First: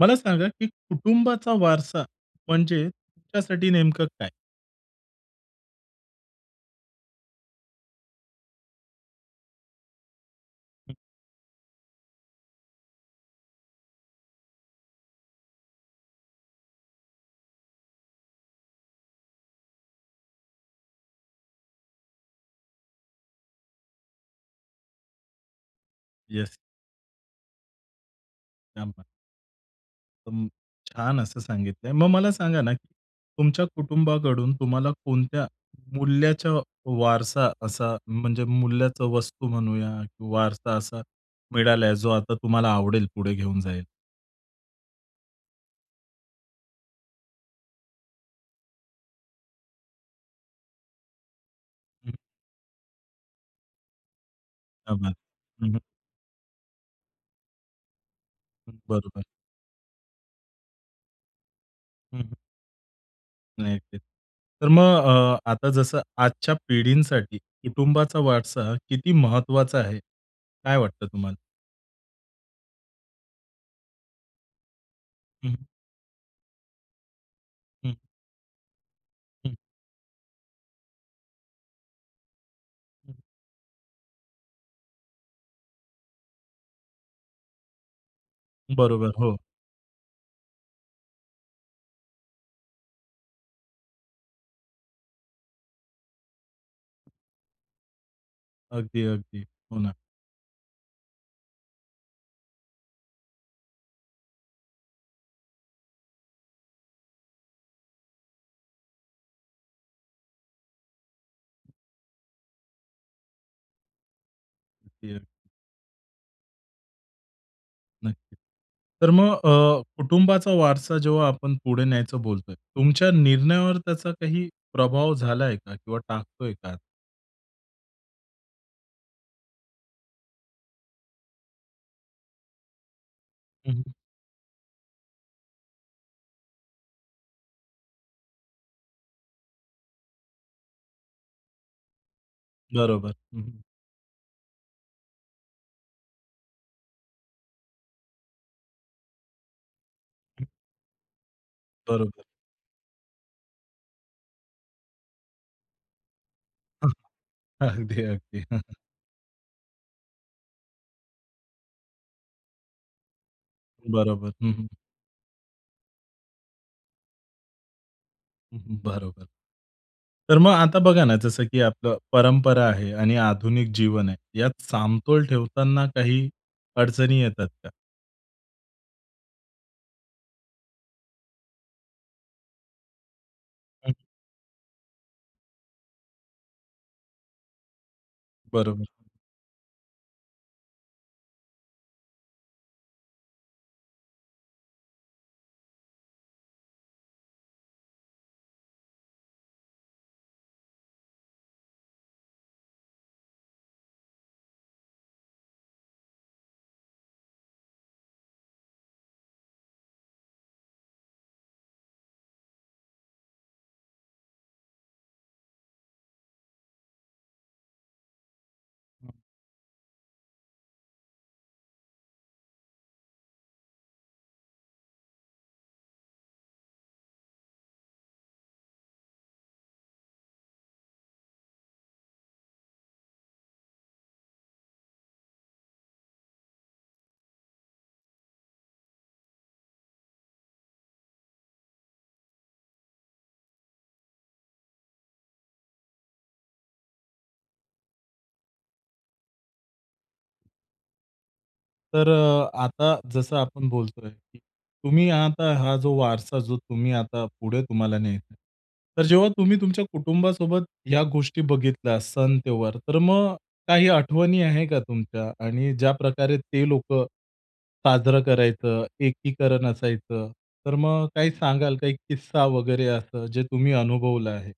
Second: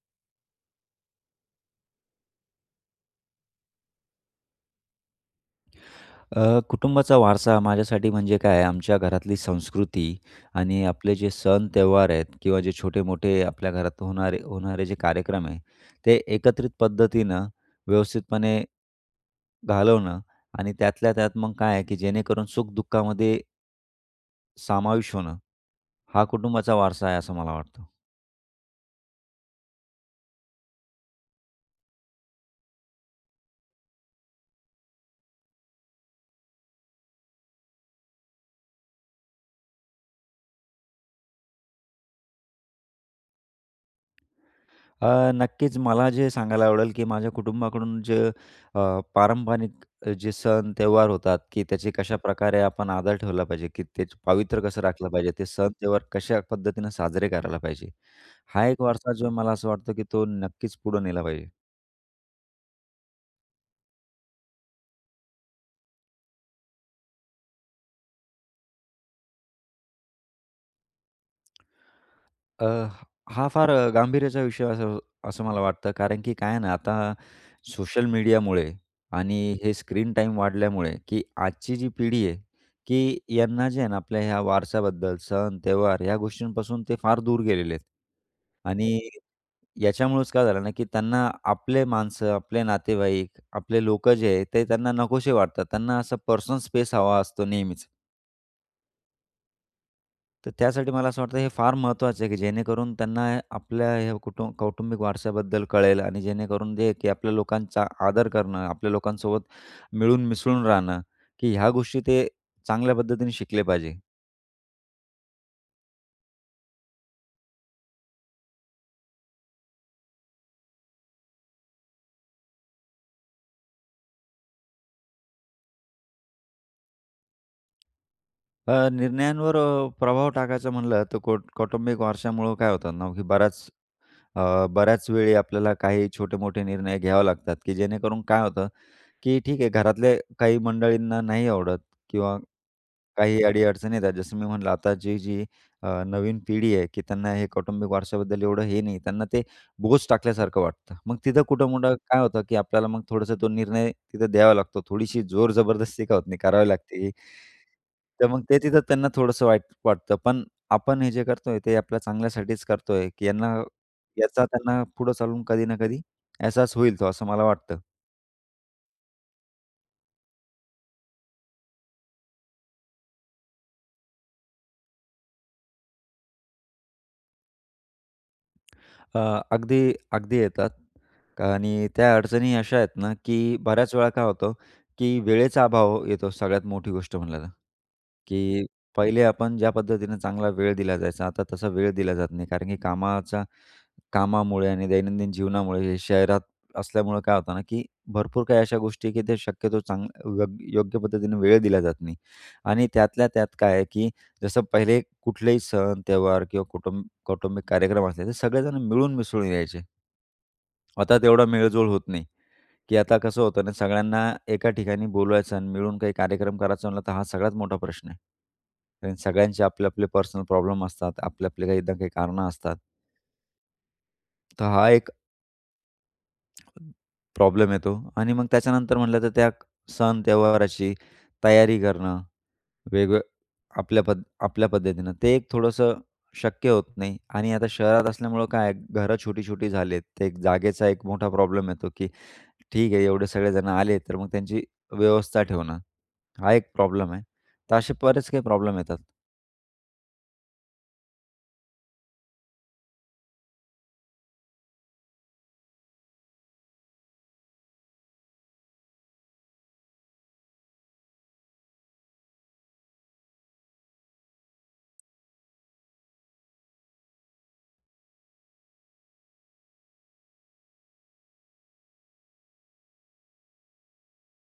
मला सांगा की कुटुंबाचा वारसा म्हणजे तुमच्यासाठी नेमकं काय? अ, कुटुंबाचा वारसा माझ्यासाठी म्हणजे काय आहे? आमच्या घरातली संस्कृती आणि हं. आपले जे सण, त्यौहार आहेत किंवा जे छोटे-मोठे आपल्या घरात होणारे होणारे जे कार्यक्रम आहे ते एकत्रित पद्धतीनं व्यवस्थितपणे घालवणं आणि त्यातल्या त्यात मग काय आहे, की जेणेकरून सुख दुःखामध्ये समाविष्ट होणं, हा येस. कुटुंबाचा वारसा आहे, असं मला वाटतं. क्या बात! अं, छान असं सांगितलंय. मग मला सांगा ना की तुमच्या कुटुंबाकडून तुम्हाला कोणत्या मूल्याच्या वारसा असा म्हणजे मूल्याचा वस्तू म्हणूया किंवा वारसा असा मिळालाय, जो आता तुम्हाला आवडेल पुढे घेऊन जाय अ, नक्कीच मला जे सांगायला आवडेल, की माझ्या कुटुंबाकडून जे अ, पारंपरिक जे सण, त्यौहार होतात, की त्याचे हं. कशाप्रकारे आपण आदर ठेवला पाहिजे, की त्याचं पावित्र्य कसं क्या राखलं बात! पाहिजे? ते सण, हं, हं. त्यौहार कशा पद्धतीनं साजरे करायला पाहिजे? हा हं. एक वारसा बरोबर. जो मला असं वाटतं की तो नक्कीच पुढे नेला पाहिजे. हं, हं. नाही ते. तर मग अ, आता जसं आजच्या पिढींसाठी कुटुंबाचा वारसा किती महत्त्वाचा आहे, काय वाटतं तुम्हाला? अ, हा फार अ, गांभीर्याचा विषय असं असं हं, मला हं. वाटतं. कारण की काय आहे ना, आता हं. सोशल मीडियामुळे आणि हं. हे स्क्रीन टाईम वाढल्यामुळे, की आजची जी पिढी आहे, हं. की यांना जे आहे ना, आपल्या ह्या वारस्याबद्दल, सण, त्यौहार या गोष्टींपासून ते फार दूर गेलेले आहेत आणि बरोबर, हो. याच्यामुळेच काय झालं ना, की त्यांना आपले माणसं, आपले नातेवाईक, आपले लोकं जे आहे ते त्यांना नकोशे वाटतात. त्यांना असा पर्सनल स्पेस हवा असतो नेहमीच. अगदी, अगदी. हो ना. तर त्यासाठी मला असं वाटतंय हे फार महत्त्वाचं आहे, की जेणेकरून त्यांना आपल्या ह्या कुटुंब कौटुंबिक वारसाबद्दल कळेल आणि जेणेकरून जे की आपल्या लोकांचा आदर करणं, आपल्या लोकांसोबत मिळून मिसळून राहणं, की ह्या गोष्टी ते चांगल्या पद्धतीने शिकले पाहिजे. [unintelligible] नक्कीच. तर मग अ, कुटुंबाचा वारसा जेव्हा आपण पुढे न्यायचं बोलतोय, तुमच्या निर्णयावर त्याचा काही प्रभाव झालाय का किंवा टाकतोय का? अ, निर्णयांवर अ, प्रभाव टाकायचा म्हणलं तर कौ कौटुंबिक वारशामुळं काय होतं ना की बऱ्याच हं, हं. अ, बऱ्याचवेळी आपल्याला काही छोटे-मोठे निर्णय घ्यावे लागतात की जेणेकरून काय होतं, की ठीक आहे घरातले काही मंडळींना नाही आवडत किंवा बरोबर, हं. काही हं. अडी-अडचणी येतात जसं मी म्हणलं आता जी-जी अ, नवीन पिढी आहे, की त्यांना हे कौटुंबिक वारशाबद्दल एवढं हे नाही. त्यांना ते बोज हं. टाकल्यासारखं वाटतं. मग तिथं कुठं-कुठं काय बरोबर. होतं, की आपल्याला मग थोडंसं तो निर्णय तिथं द्यावा लागतो. थोडीशी जोर-जबरदस्ती का होत नाही करावी हं. लागते. अगदी, तर मग अगदी ते तिथं त्यांना थोडंसं वाईट वाटतं. पण आपण हे जे करतोय ते आपल्या चांगल्यासाठीचं करतोय की यांना बरोबर, याचा हं, हं. त्यांना पुढे चालून कधी ना कधी एहसास होईल तो, असं मला वाटतं. हं, हं. बरोबर. तर मग आता बघा ना जसं की आपलं परंपरा आहे आणि आधुनिक जीवन आहे, यात समतोल ठेवताना काही अडचणी येतात का? अ, अगदी, अगदी येतात आणि त्या अडचणी अशा आहेत ना, की हं. बऱ्याचवेळा काय होतं? की वेळेचा अभाव येतो सगळ्यात मोठी गोष्ट म्हणलं तर. की बरोबर. पहिले आपण ज्या पद्धतीनं चांगला वेळ दिल्या जायचा, आता तसा वेळ दिल्या जात नाही. कारण की कामाचा कामामुळे आणि दैनंदिन जीवनामुळे हे शहरात असल्यामुळे काय होतं ना, की भरपूर काही अशा गोष्टी आहे की ते शक्यतो चांग यो योग्य पद्धतीनं वेळ दिला जात नाही आणि त्यातल्या त्यात काय आहे, की जसं पहिले कुठलेही सण, त्यौहार किंवा कुटुंब कौटुंबिक कार्यक्रम असले ते सगळेजण मिळून-मिसळून यायचे. आता तेवढा मेळ-जोळ होत नाही, की आता कसं होतं ना, सगळ्यांना एका ठिकाणी बोलवायचं आणि मिळून काही कार्यक्रम करायचं म्हणलं तर हा सगळ्यात मोठा प्रश्न आहे हं. आणि सगळ्यांचे आपले-आपले पर्सनल प्रॉब्लेम असतात, आपले-आपले काही ना काही कारणं असतात. तर हा एक प्रॉब्लेम येतो आणि मग त्याच्यानंतर म्हणलं तर त्या सण, त्यौहाराची तयारी करणं. वेगवे आपल्या पद आपल्या पद्धतीनं. ते एक थोडंसं शक्य होत नाही. आणि आता शहरात असल्यामुळं काय आहे घरं छोटी-छोटी झाली आहेत. ते एक जागेचा एक मोठा प्रॉब्लेम येतो की ठीक आहे एवढे सगळेजण आले, तर मग त्यांची व्यवस्था ठेवणं, हा एक प्रॉब्लेम आहे. तर असे बरेच काही प्रॉब्लेम येतात. तर अ, आता जसं आपण बोलतोय, की तुम्ही आता हा जो वारसा जो तुम्ही आता पुढे तुम्हाला न्यायचा आहे. तर जेव्हा तुम्ही तुमच्या कुटुंबासोबत ह्या गोष्टी बघितल्या सण, त्यौहार, तर मग काही आठवणी आहे का तुमच्या? आणि ज्याप्रकारे ते लोक साजरं करायचं, एकीकरण असायचं, तर मग काही सांगाल का एक किस्सा वगैरे असं, जे तुम्ही अनुभवलं आहे?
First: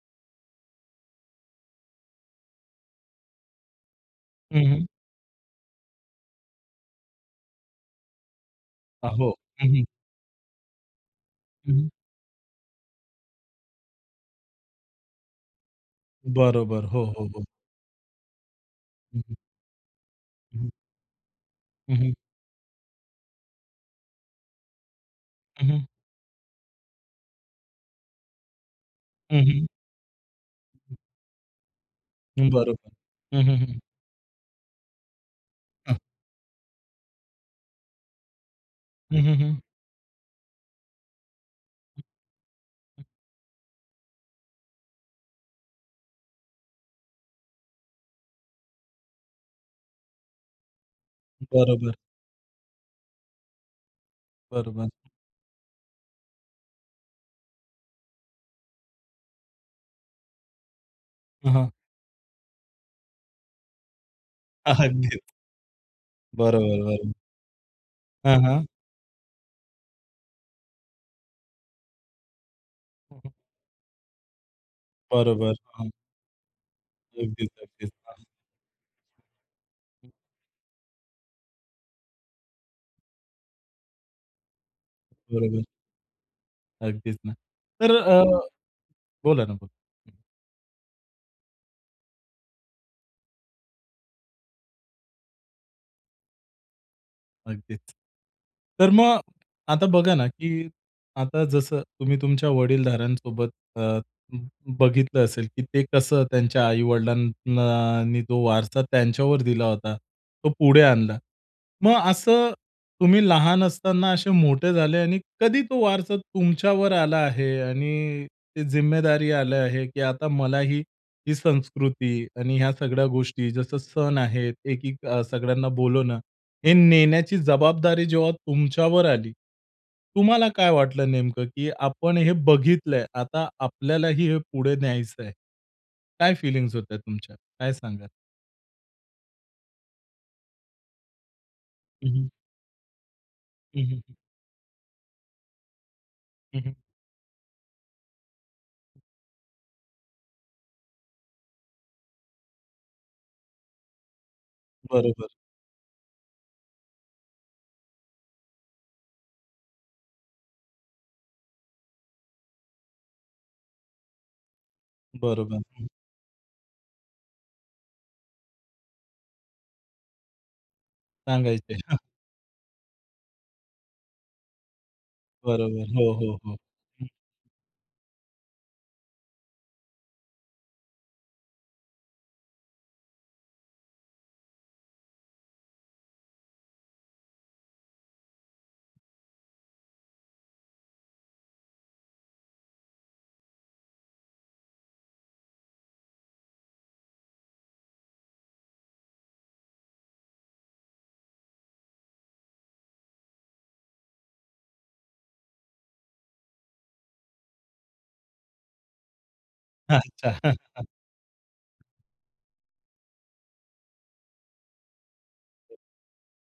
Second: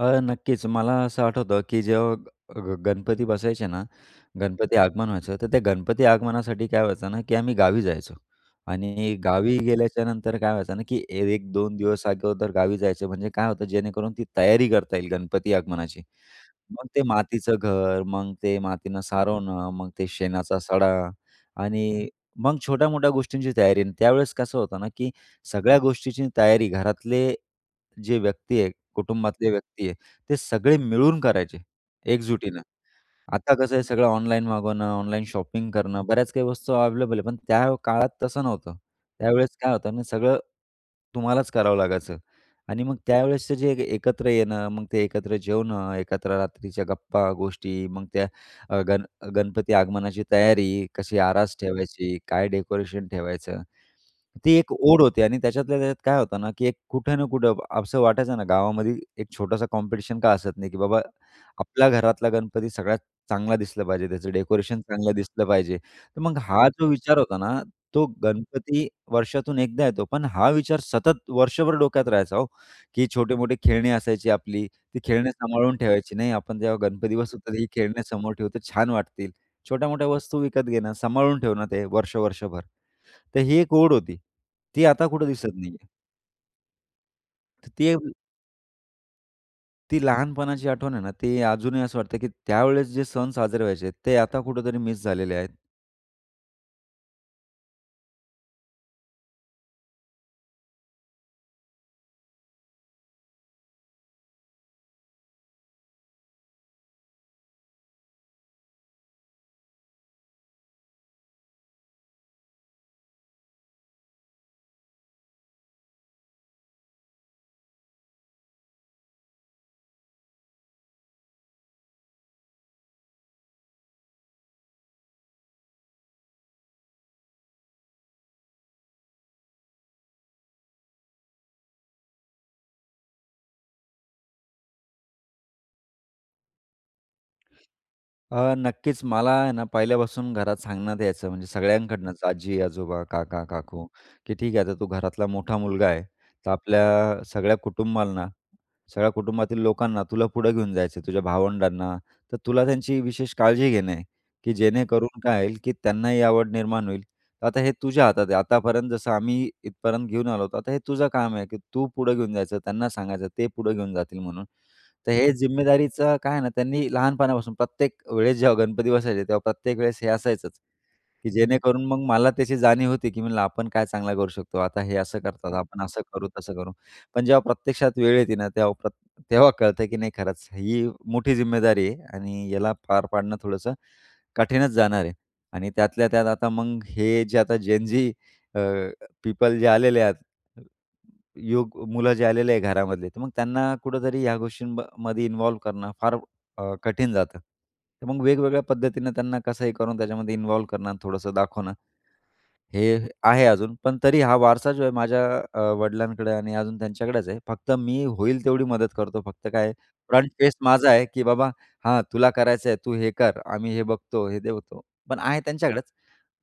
अ, नक्कीच. मला असं आठवतं की जेव्हा ग गणपती बसायचे ना, हं, गणपती हं. आगमन व्हायचं, तर त्या गणपती आगमनासाठी काय व्हायचं ना की आम्ही गावी जायचो आ, आणि हो. गावी हं, हं. गेल्याच्यानंतर काय व्हायचं ना की एक हं, दोन हं. दिवस अगोदर गावी जायचो म्हणजे काय होतं जेणेकरून ती तयारी करता येईल गणपती आगमनाची. बरोबर. मग ते हो, हो, हो. मातीचं घर. मग ते मातीनं हं, हं. सारवणं, मग ते शेणाचा हं. सडा हं, आणि हं. मग छोट्या-मोठ्या गोष्टींची तयारी आणि त्यावेळेस कसं होतं ना की हं, सगळ्या हं. गोष्टीची तयारी घरातले जे व्यक्ती आहे, हं, कुटुंबातले हं. व्यक्ती आहे, ते सगळे हं. मिळून करायचे एकजुटीनं. बरोबर. हं, आता हं, कसं हं. आहे सगळं ऑनलाईन मागवणं, ऑनलाइन शॉपिंग हां. करणं, बऱ्याच काही वस्तू अवेलेबल आहे. पण त्या काळात तसं नव्हतं. हं, हं, त्यावेळेस हं. काय होतं ना सगळं तुम्हालाच करावं हं. लागायचं आणि मग हं. त्यावेळेसचं जे एकत्र येणं, मग ते एकत्र जेवणं, एकत्र रात्रीच्या गप्पा, गोष्टी मग त्या अ, गण गणपती आगमनाची तयारी. कशी आरास बरोबर. ठेवायची? काय डेकोरेशन ठेवायचं? ती एक बरोबर. ओढ होती आणि त्याच्यातल्या त्याच्यात काय होतं ना की एक कुठं ना कुठं असं वाटायचं ना गावामध्ये एक छोटासा कॉम्पिटिशन का असत नाही की बाबा हं, हं. आपल्या घरातला गणपती सगळ्यात चांगला दिसला पाहिजे, त्याचं डेकोरेशन चांगलं अगदीच. दिसलं पाहिजे. तर मग हा बरोबर, जो बरोबर. विचार होता ना, तो हां, हां. गणपती वर्षातून एकदा येतो. पण हा विचार सतत वर्षभर डोक्यात राहायचा, हो. की हं, हं. छोटे-मोठे खेळणी असायची आपली, ती खेळणी बरोबर. सांभाळून हां. ठेवायची, "नाही आपण जेव्हा गणपती बसवू अगदीच, तर ही अगदीच. खेळणे हां. समोर ठेवली तर छान वाटतील." छोट्या-मोठ्या हं. वस्तू विकत घेणं, सांभाळून ठेवणं ते वर्ष-वर्षभर तर ही एक ओढ होती, ती आता कुठे दिसत बरोबर. नाहीये. अगदीच ना. तर तर ते अ, बोला ना बोला. ती लहानपणाची आठवण आहे ना, ती अजूनही असं वाटतं, की त्यावेळेस जे सण साजरे व्हायचे, ते आता कुठेतरी मिस झालेले आहेत. अगदीच. तर मग, आता बघा ना, की आता जसं तुम्ही तुमच्या वडीलधाऱ्यांसोबत अ, ब बघितलं असेल, की ते कसं त्यांच्या आई-वडिलांना नी तो वारसा त्यांच्यावर दिला होता, तो पुढे आणला. मग असं तुम्ही लहान असताना असे मोठे झाले आणि कधी तो वारसा तुमच्यावर आला आहे आणि ते जिम्मेदारी आले आहे, की आता मलाही ही संस्कृती आणि ह्या सगळ्या गोष्टी जसं सण आहेत एकीक सगळ्यांना बोलवणं हे नेण्याची जबाबदारी जेव्हा तुमच्यावर आली, तुम्हाला काय वाटलं नेमकं, की आपण हे बघितलंय, आता आपल्यालाही हे पुढे न्यायचं आहे. काय फीलिंग्स होत्या तुमच्या, काय सांगाल? अ, नक्कीच मला आहे ना, पहिल्यापासून घरात सांगण्यात यायचं, म्हणजे हं, सगळ्यांकडनंच, हं. आजी-आजोबा, हं, काका-काकू, हं, हं. की ठीक आहे, आता तू घरातला मोठा मुलगा आहे. तर हं, हं. आपल्या सगळ्या कुटुंबाला, सगळ्या कुटुंबातील लोकांना तुला पुढं घेऊन जायचं आहे, तुझ्या भावंडांना. तर तुला त्यांची विशेष काळजी घेणं आहे की जेणेकरून बरोबर. काय होईल, की त्यांनाही आवड निर्माण होईल. आता हे तुझ्या हातात आहे. आतापर्यंत जसं आम्ही इथपर्यंत घेऊन आलो होतो, आता हे तुझं काम आहे, की तू पुढं घेऊन जायचं, त्यांना सांगायचं, ते पुढं घेऊन जातील म्हणून. तर हे बरोबर, हं. जिम्मेदारीचं काय आहे ना, त्यांनी लहानपणापासून प्रत्येक वेळेस जेव्हा गणपती बसायचे, तेव्हा प्रत्येक वेळेस हे असायचंच, की सांगायचे. जेणेकरून हां. मग मला त्याची जाणीव होती, की म्हणलं आपण काय चांगलं करू शकतो, आता हे असं करतात, आपण बरोबर. असं हो, करू, हो, तसं हो. करू. हं. पण जेव्हा प्रत्यक्षात वेळ येते ना, तेव्हा प्र तेव्हा कळतं की नाही, खरंच ही मोठी जिम्मेदारी आहे आणि याला पार पाडणं थोडंसं कठीणच जाणार आहे. आणि त्यातल्या त्यात आता मग हे जे आता जेन-झी, अ, पीपल जे आलेले आहेत, युवक मुलं जे आलेले आहे घरामध्ये, तर मग त्यांना कुठेतरी ह्या गोष्टींमध्ये इन्व्हॉल्व्ह करणं फार अ, कठीण जातं. तर मग वेगवेगळ्या पद्धतीनं त्यांना कसंही करून त्याच्यामध्ये इन्व्हॉल्व्ह करणं, थोडंसं दाखवणं, हे आहे अजून, पण तरी हा वारसा जो आहे माझ्या अ, वडिलांकडे आणि अजून त्यांच्याकडेच आहे. फक्त मी होईल तेवढी मदत करतो. फक्त काय आहे? फ्रंट अच्छा. फेस माझा आहे, की "बाबा, हा तुला करायचंय, तू हे कर. आम्ही हे बघतो, हे देतो", पण आहे हो. त्यांच्याकडेच.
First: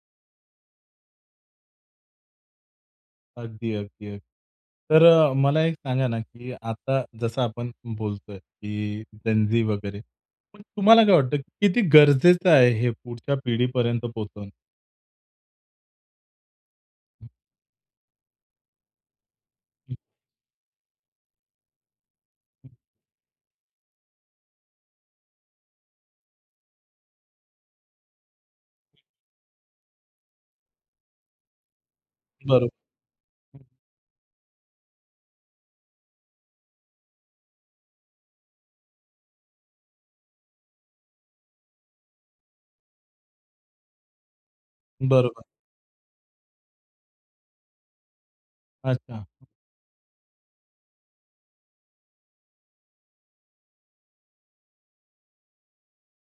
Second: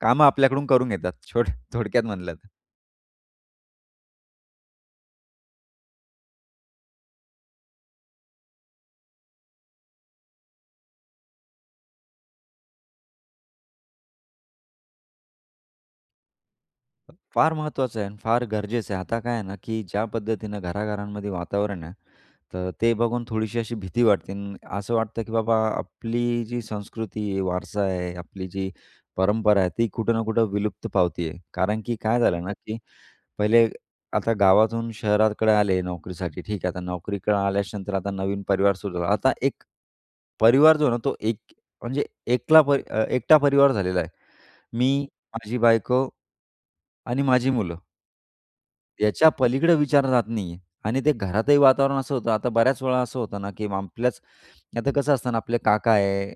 कामं आपल्याकडून करून घेतात छो थोडक्यात म्हणलं तर. अगदी, अगदी, अगदी. तर अ, मला एक सांगा ना, की आता जसं आपण बोलतोय की जेन झी वगैरे पण तुम्हाला काय वाटतं किती गरजेचं आहे हे पुढच्या पिढीपर्यंत पोहोचवणं? हं. फार महत्त्वाचं आहे अन फार गरजेचं आहे. आता काय आहे ना, की हं. ज्या पद्धतीनं घराघरांमध्ये वातावरण आहे, तर हं. ते बघून थोडीशी अशी भीती वाटते अ, आणि असं वाटतं, की बाबा आपली जी संस्कृती आहे, वारसा आहे, आपली जी हं. परंपरा आहे, ती कुठं ना कुठं विलुप्त पावती आहे. कारण की काय झालं ना, बरोब की हं. पहिले आता गावातून शहराकडे आले नोकरीसाठी. ठीक आहे. आता नोकरीकडे आल्याच्या नंतर, आता नवीन परिवार सुरू झाला. आता एक परिवार जो आहे ना, तो एक म्हणजे एकला प अ, एकटा परिवार झालेला आहे. मी, बरोबर. माझी बायको आणि माझी मुलं. अच्छा. याच्या पलीकडे विचारणा जात नाहीये आणि ते घरातही वातावरण असं होतं. आता बऱ्याच वेळा असं होतं ना, की आपल्याच आता कसं असतं ना, आपले काका आहे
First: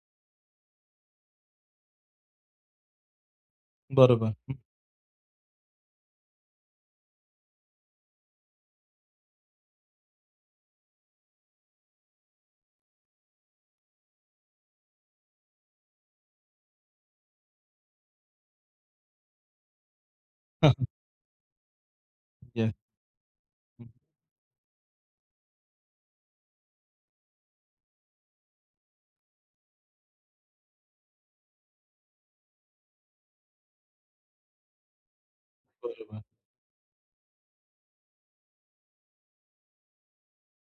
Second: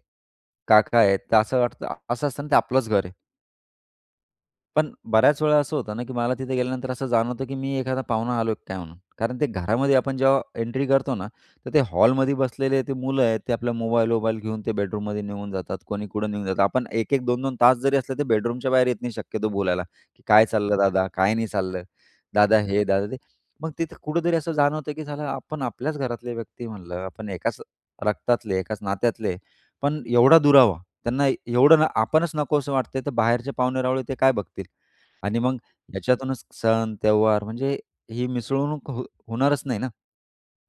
काका आहे तर असं वाटतं असं असतं ना, ते आपलंच घर आहे. बरोबर. हं. पण, बऱ्याच वेळा असं होतं ना, की मला तिथे गेल्यानंतर असं जाणवतं, की मी एखादा पाहुणा आलोय की काय म्हणून? कारण ते घरामध्ये आपण जेव्हा एंट्री करतो ना, तर ते हॉलमध्ये बसलेले ते मुलं आहेत, ते आपल्या मोबाईल-वोबाईल घेऊन ते बेडरूममध्ये निघून जातात. कोणी कुठं निघून जातात. आपण 1-1 2-2 तास जरी असले ते बेडरूमच्या बाहेर येत नाही शक्यतो बोलायला, की "काय चाललं दादा, काय नाही चाललं, दादा येस. हे, दादा ते." मग हं. तिथं कुठेतरी असं जाणवतं, की साला आपण आपल्याच घरातले व्यक्ती म्हणलं, आपण एकाच रक्तातले, एकाच नात्यातले पण एवढा दुरावा, त्यांना एवढं न आपणच नको असं वाटतंय तर बाहेरचे पाहुणे-रावळे ते काय बघतील? आणि मग बरोबर. याच्यातूनच सण, त्यौहार म्हणजे ही मिसळणूक हो होणारच नाही ना?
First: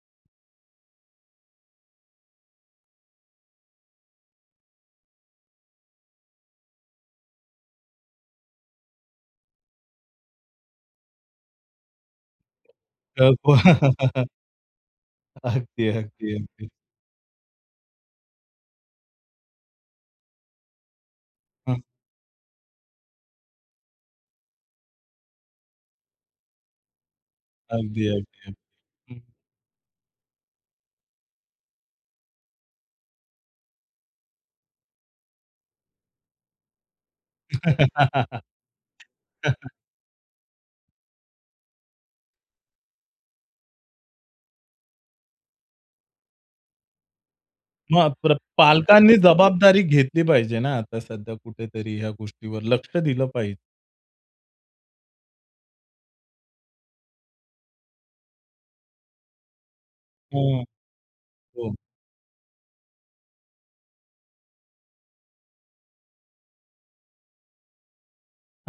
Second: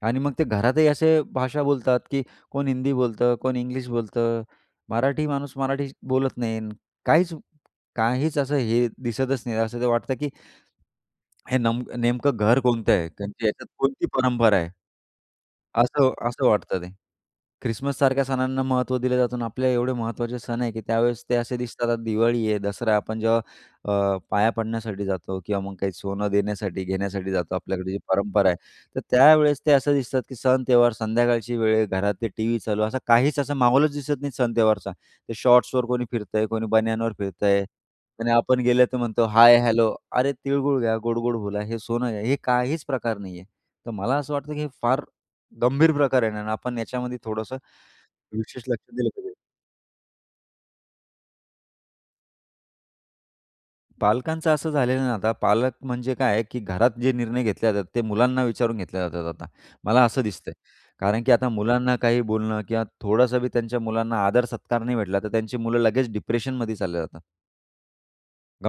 आणि मग ते घरातही असे भाषा बोलतात की कोण हिंदी बोलतं, कोण इंग्लिश बोलतं, मराठी माणूस मराठी बोलत नाही, काहीच काहीच असं हे दिसतच नाही. असं वाटतं की हे नमक नेमकं घर कोणतं आहे? कारण की करतो. त्याच्यात कोणती परंपरा आहे? अगदी, असं अगदी, असं अगदी. वाटतं ते. ख्रिसमससारख्या सणांना महत्त्व दिलं जातं आणि आपल्या एवढे महत्त्वाचे सण आहे, की त्यावेळेस ते असे हां. दिसतात. दिवाळी आहे, दसरा आहे, आपण जेव्हा अ, पाया पडण्यासाठी जातो किंवा मग काही सोनं देण्यासाठी, घेण्यासाठी जातो आपल्याकडे जी अगदी, अगदी, परंपरा आहे. तर अगदी. हं. त्यावेळी ते असं दिसतात की सण, त्यौहार संध्याकाळची वेळ आहे, घरात ते टीव्ही चालू. असं काहीच असं महोलच दिसत नाही सण त्यौहारचा. ते शॉर्ट्सवर कोणी फिरत आहे, कोणी बनियानवर फिरत आहे आणि आपण गेलं तर म्हणतो हाय, हेलो. अरे, "तिळगूळ घ्या गोड-गोड बोला, हे सोनं घ्या." हे काहीच प्रकार नाहीये. तर मला असं वाटतं की हे फार गंभीर प्रकार आहे आणि आपण याच्यामध्ये थोडंसं मग, प्र विशेष लक्ष दिलं पालकांनी पाहिजे. जबाबदारी घेतली पाहिजे ना, आता सध्या कुठेतरी ह्या गोष्टीवर लक्ष दिलं पाहिजे. पालकांचं असं झालेलं आहे ना, आता पालक म्हणजे काय आहे, की घरात जे निर्णय घेतल्या जातात ते मुलांना विचारून घेतल्या जातात आता, मला असं दिसतंय. हां. कारण की आता हो. मुलांना काही बोलणं किंवा थोडंसं बी त्यांच्या मुलांना आदर सत्कार नाही भेटला तर त्यांची मुलं लगेच डिप्रेशनमध्ये चालल्या जातात.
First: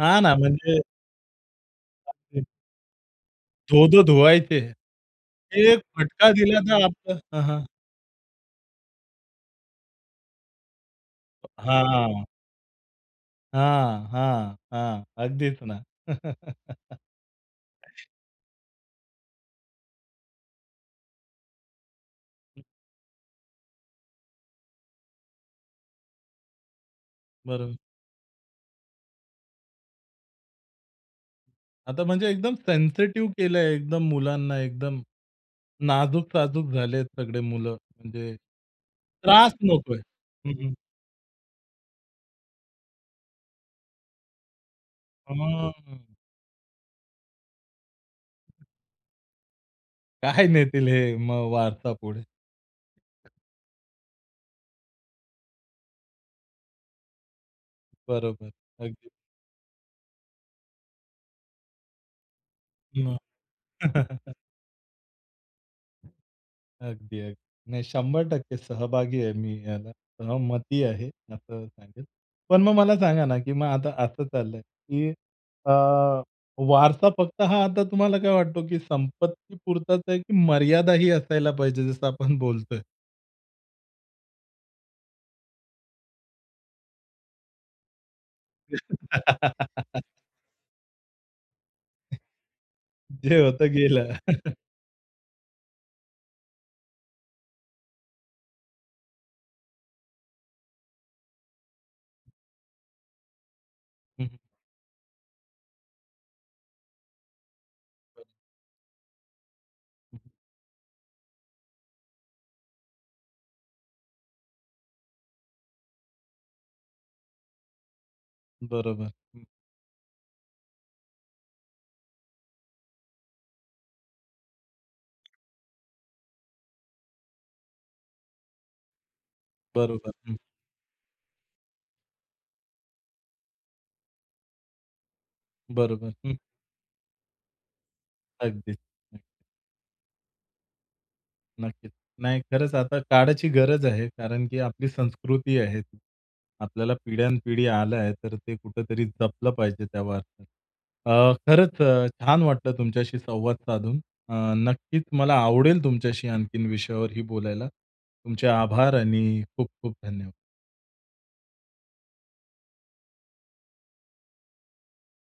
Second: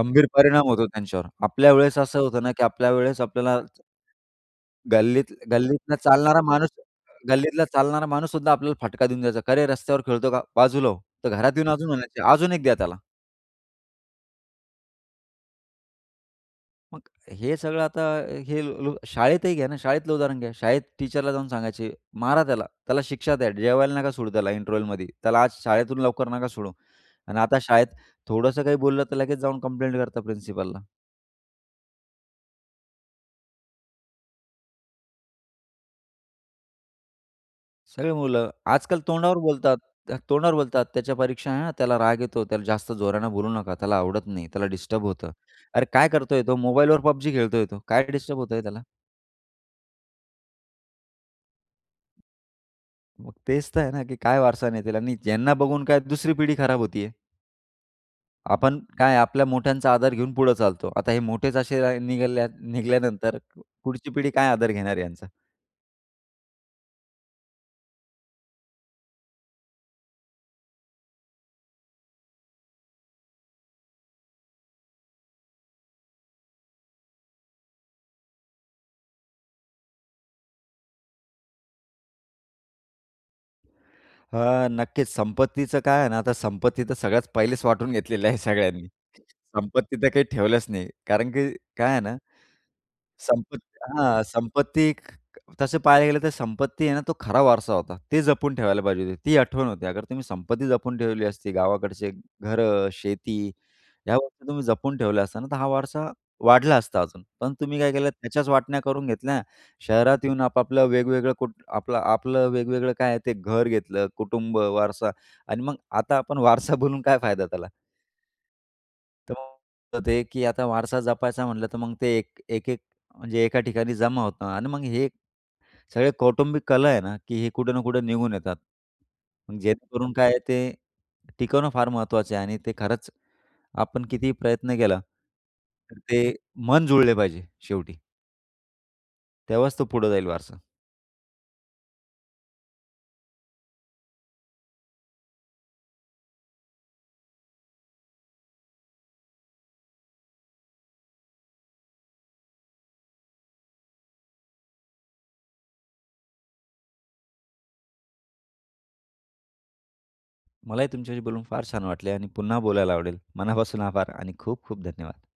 हां ना परिणाम म्हणजे होतो त्यांच्यावर. आपल्यावेळेस असं होतं बापरे. ना की आपल्यावेळेस आपल्याला, धो-धो धुवायचे. गल्लीत एक गल्लीतला फटका चालणारा दिला माणूस तर आपलं हां, गल्लीतला हां. चालणारा माणूससुद्धा आपल्याला फटका देऊन द्यायचा. "काय रे रस्त्यावर खेळतो का? बाजूला हो." तर घरात येऊन अजून म्हणायचे, हां. "अजून एक द्या त्याला." हां, हां, हां. अगदीच ना. मग हे सगळं आता हे ल् शाळेतही घ्या ना शाळेतलं उदाहरण घ्या, शाळेत टीचरला जाऊन सांगायचे, "मारा त्याला. त्याला शिक्षा द्या. जेवायला नका सोडू त्याला इंटरवलमध्ये, त्याला आज शाळेतून लवकर नका सोडू." आणि आता बरोबर. शाळेत थोडंसं काही बोललं तर लगेच जाऊन कंप्लेंट करतात प्रिन्सिपलला. आता म्हणजे एकदम सेन्सिटिव्ह केलंय एकदम मुलांना एकदम नाजूक-साजूक झालेत सगळे मुलं सगळी म्हणजे, मुलं आजकाल तोंडावर त्रास बोलतात, नकोय. अक हं, तोंडावर हं. बोलतात, "त्याच्या परीक्षा आहे ना, त्याला राग येतो, त्याला जास्त जोराने बोलू नका, त्याला आवडत नाही, त्याला डिस्टर्ब होतं." हां. अरे काय मग करतोय तो मोबाईलवर PUBG खेळतोय तो, काय डिस्टर्ब होतंय त्याला? काय नेतील हे मग वारसा पुढे? मग तेच तर आहे ना की काय वारसा नेतील? आणि ज्यांना बघून काय दुसरी पिढी खराब होतीये. बरोबर, आपण काय अगदी. आहे? आपल्या मोठ्यांचा आदर घेऊन पुढे चालतो. आता हे मोठेच असे राह निघाल्या मग? निघल्यानंतर पुढची पिढी काय आदर घेणार आहे यांचा? अगदी, अगदी. नाही 100% सहभागी आहे, मी याला सहमती आहे, असं सांगेल. पण मग मला सांगा ना, की मग आता असं चाललंय की अ, वारसा फक्त हा आता तुम्हाला काय वाटतो की संपत्तीपुरताच आहे की मर्यादाही असायला पाहिजे, जसं आपण बोलतोय? हां, नक्कीच. संपत्तीचं काय आहे ना, आता संपत्ती तर सगळ्यात पहिलेच वाटून घेतलेल्या आहे सगळ्यांनी. संपत्ती तर काही ठेवलंच नाही कारण की काय आहे ना, जे होतं संपत्ती गेलं. हां, संपत्ती ख तसं पाहायला गेलं तर संपत्ती आहे ना तो खरा वारसा होता. ती जपून ठेवायला पाहिजे होती, ती आठवण होती. अगर तुम्ही संपत्ती जपून ठेवली असती, गावाकडचे घरं, शेती ह्या हं, हं. गोष्टी तुम्ही जपून ठेवल्या असत्या ना, तर हा वारसा वाढला असता अजून. पण तुम्ही काय केलं? हो. त्याच्याच वाटण्या करून घेतल्या. शहरात हं, हं. येऊन आपापलं वेगवेगळं कुटुं आपलं-आपलं वेगवेगळं काय आहे ते घर घेतलं. कुटुंब वारसा आणि मग आता आपण वारसा बोलून काय फायदा त्याला? बरोबर, हं. [unintelligible] तर ते की आता वारसा जपायचा म्हटलं तर मग ते एक एक-एक म्हणजे एका ठिकाणी जमा होतं आणि मग हे एक सगळे कौटुंबिक कलह आहे ना, की हे कुठे ना कुठे निघून येतात. बरोबर, जेणेकरून काय हं. आहे ते टिकवणं फार महत्त्वाचं आहे आणि ते खरंच आपण कितीही प्रयत्न केला. बरोबर, ते हं. मन जुळले पाहिजे शेवटी. अगदीच. हं. तेव्हाच तो पुढे जाईल वारसा. नक्कीच. नाही खरंच आता काळाची गरज आहे. कारण की आपली संस्कृती आहेत, आपल्याला पिढ्यान पिढी आलं आहे. तर ते कुठेतरी जपलं पाहिजे त्या बाबतीत. अ, खरंच अ, छान वाटलं तुमच्याशी संवाद साधून अ, नक्कीच मला आवडेल तुमच्याशी आणखीन विषयावरही बोलायला. तुमचे आभार आणि खूप-खूप धन्यवाद! मलाही तुमच्याशी बोलून फार छान वाटले आणि पुन्हा बोलायला आवडेल. मनापासून आभार आणि खूप-खूप धन्यवाद!